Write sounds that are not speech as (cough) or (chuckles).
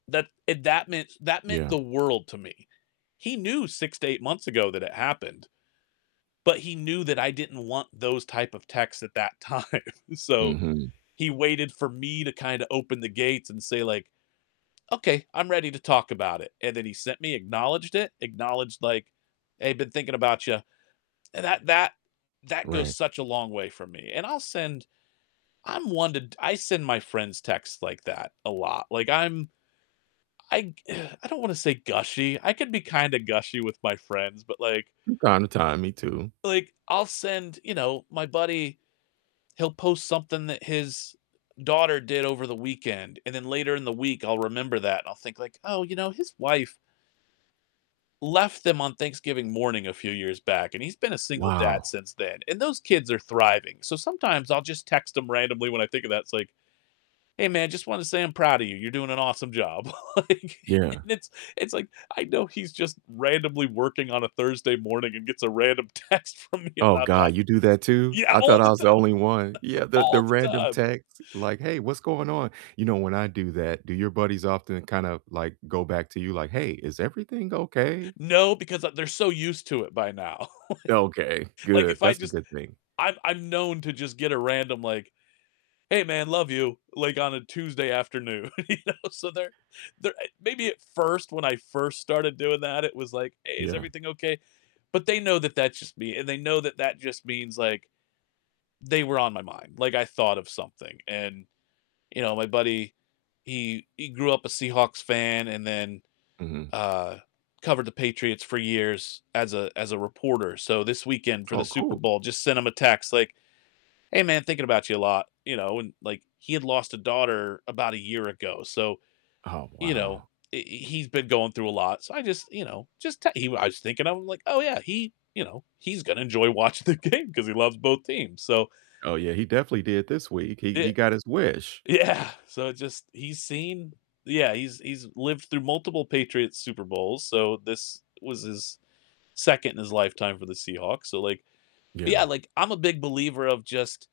That it that meant that meant Yeah. the world to me. He knew 6 to 8 months ago that it happened, but he knew that I didn't want those type of texts at that time, so Mhm. he waited for me to kinda open the gates and say, like, "Okay, I'm ready to talk about it," and then he sent me, acknowledged it, acknowledged like, "Hey, been thinking about you," and that that that goes Right. such a long way for me, and I'll send I'm one t I send my friends texts like that a lot, like, I'm I (sighs) I don't wanna say gushy. I can be kinda gushy with my friends, but like From time to time, me too. like, I'll send you know, my buddy, he'll post something that his daughter did over the weekend, and then later in the week I'll remember that and I'll think like, "Oh, you know, his wife" "left them on Thanksgiving morning a few years back, and he's been a single dad Wow. since then, and those kids are thriving." So sometimes I'll just text him randomly when I think of that. It's like, "Hey, man, just wanted to say I'm proud of you. You're doing an awesome job," like, Yeah. and it's it's like I know he's just randomly working on a Thursday morning and gets a random text from me Oh, about that. god, you do that too? Yeah, I all thought I the was the time. only one. Yeah, the the All the random time. texts like, "Hey, what's going on?" You know when I do that, do your buddies often kind of like go back to you like, "Hey, is everything okay?" No, because, uh, they're so used to it by now. (chuckles) Okay, Like, good. if I That's a just good thing. I'm I'm known to just get a random like, "Hey, man, love you," like on a Tuesday afternoon, you know? So they're, they're, eh, maybe at first when I first started doing that it was like, "Hey, is Yeah. everything okay?" but they know that that's just me, and they know that that just means, like, they were on my mind. Like, I thought of something and, you know, my buddy, he he grew up a Seahawks fan and then, Mhm. uh, covered the Patriots for years as a as a reporter. So this weekend for the Oh, Super cool. Bowl just sent him a text like, "Hey, man, thinking about you a lot," you know, and like, he had lost a daughter about a year ago, so, Oh, you know, wow. i he's been going through a lot, so I just, you know, just te he I was thinking of him like, "Oh yeah, he you know, he's gonna enjoy watching the game 'cause he loves both teams," so Oh, yeah, he definitely did this week. He he It got his wish. Yeah. So just, he's seen Yeah, he's he's lived through multiple Patriots Super Bowls, so this was his second in his lifetime for the Seahawks, so like but yeah, Yeah. like, I'm a big believer of just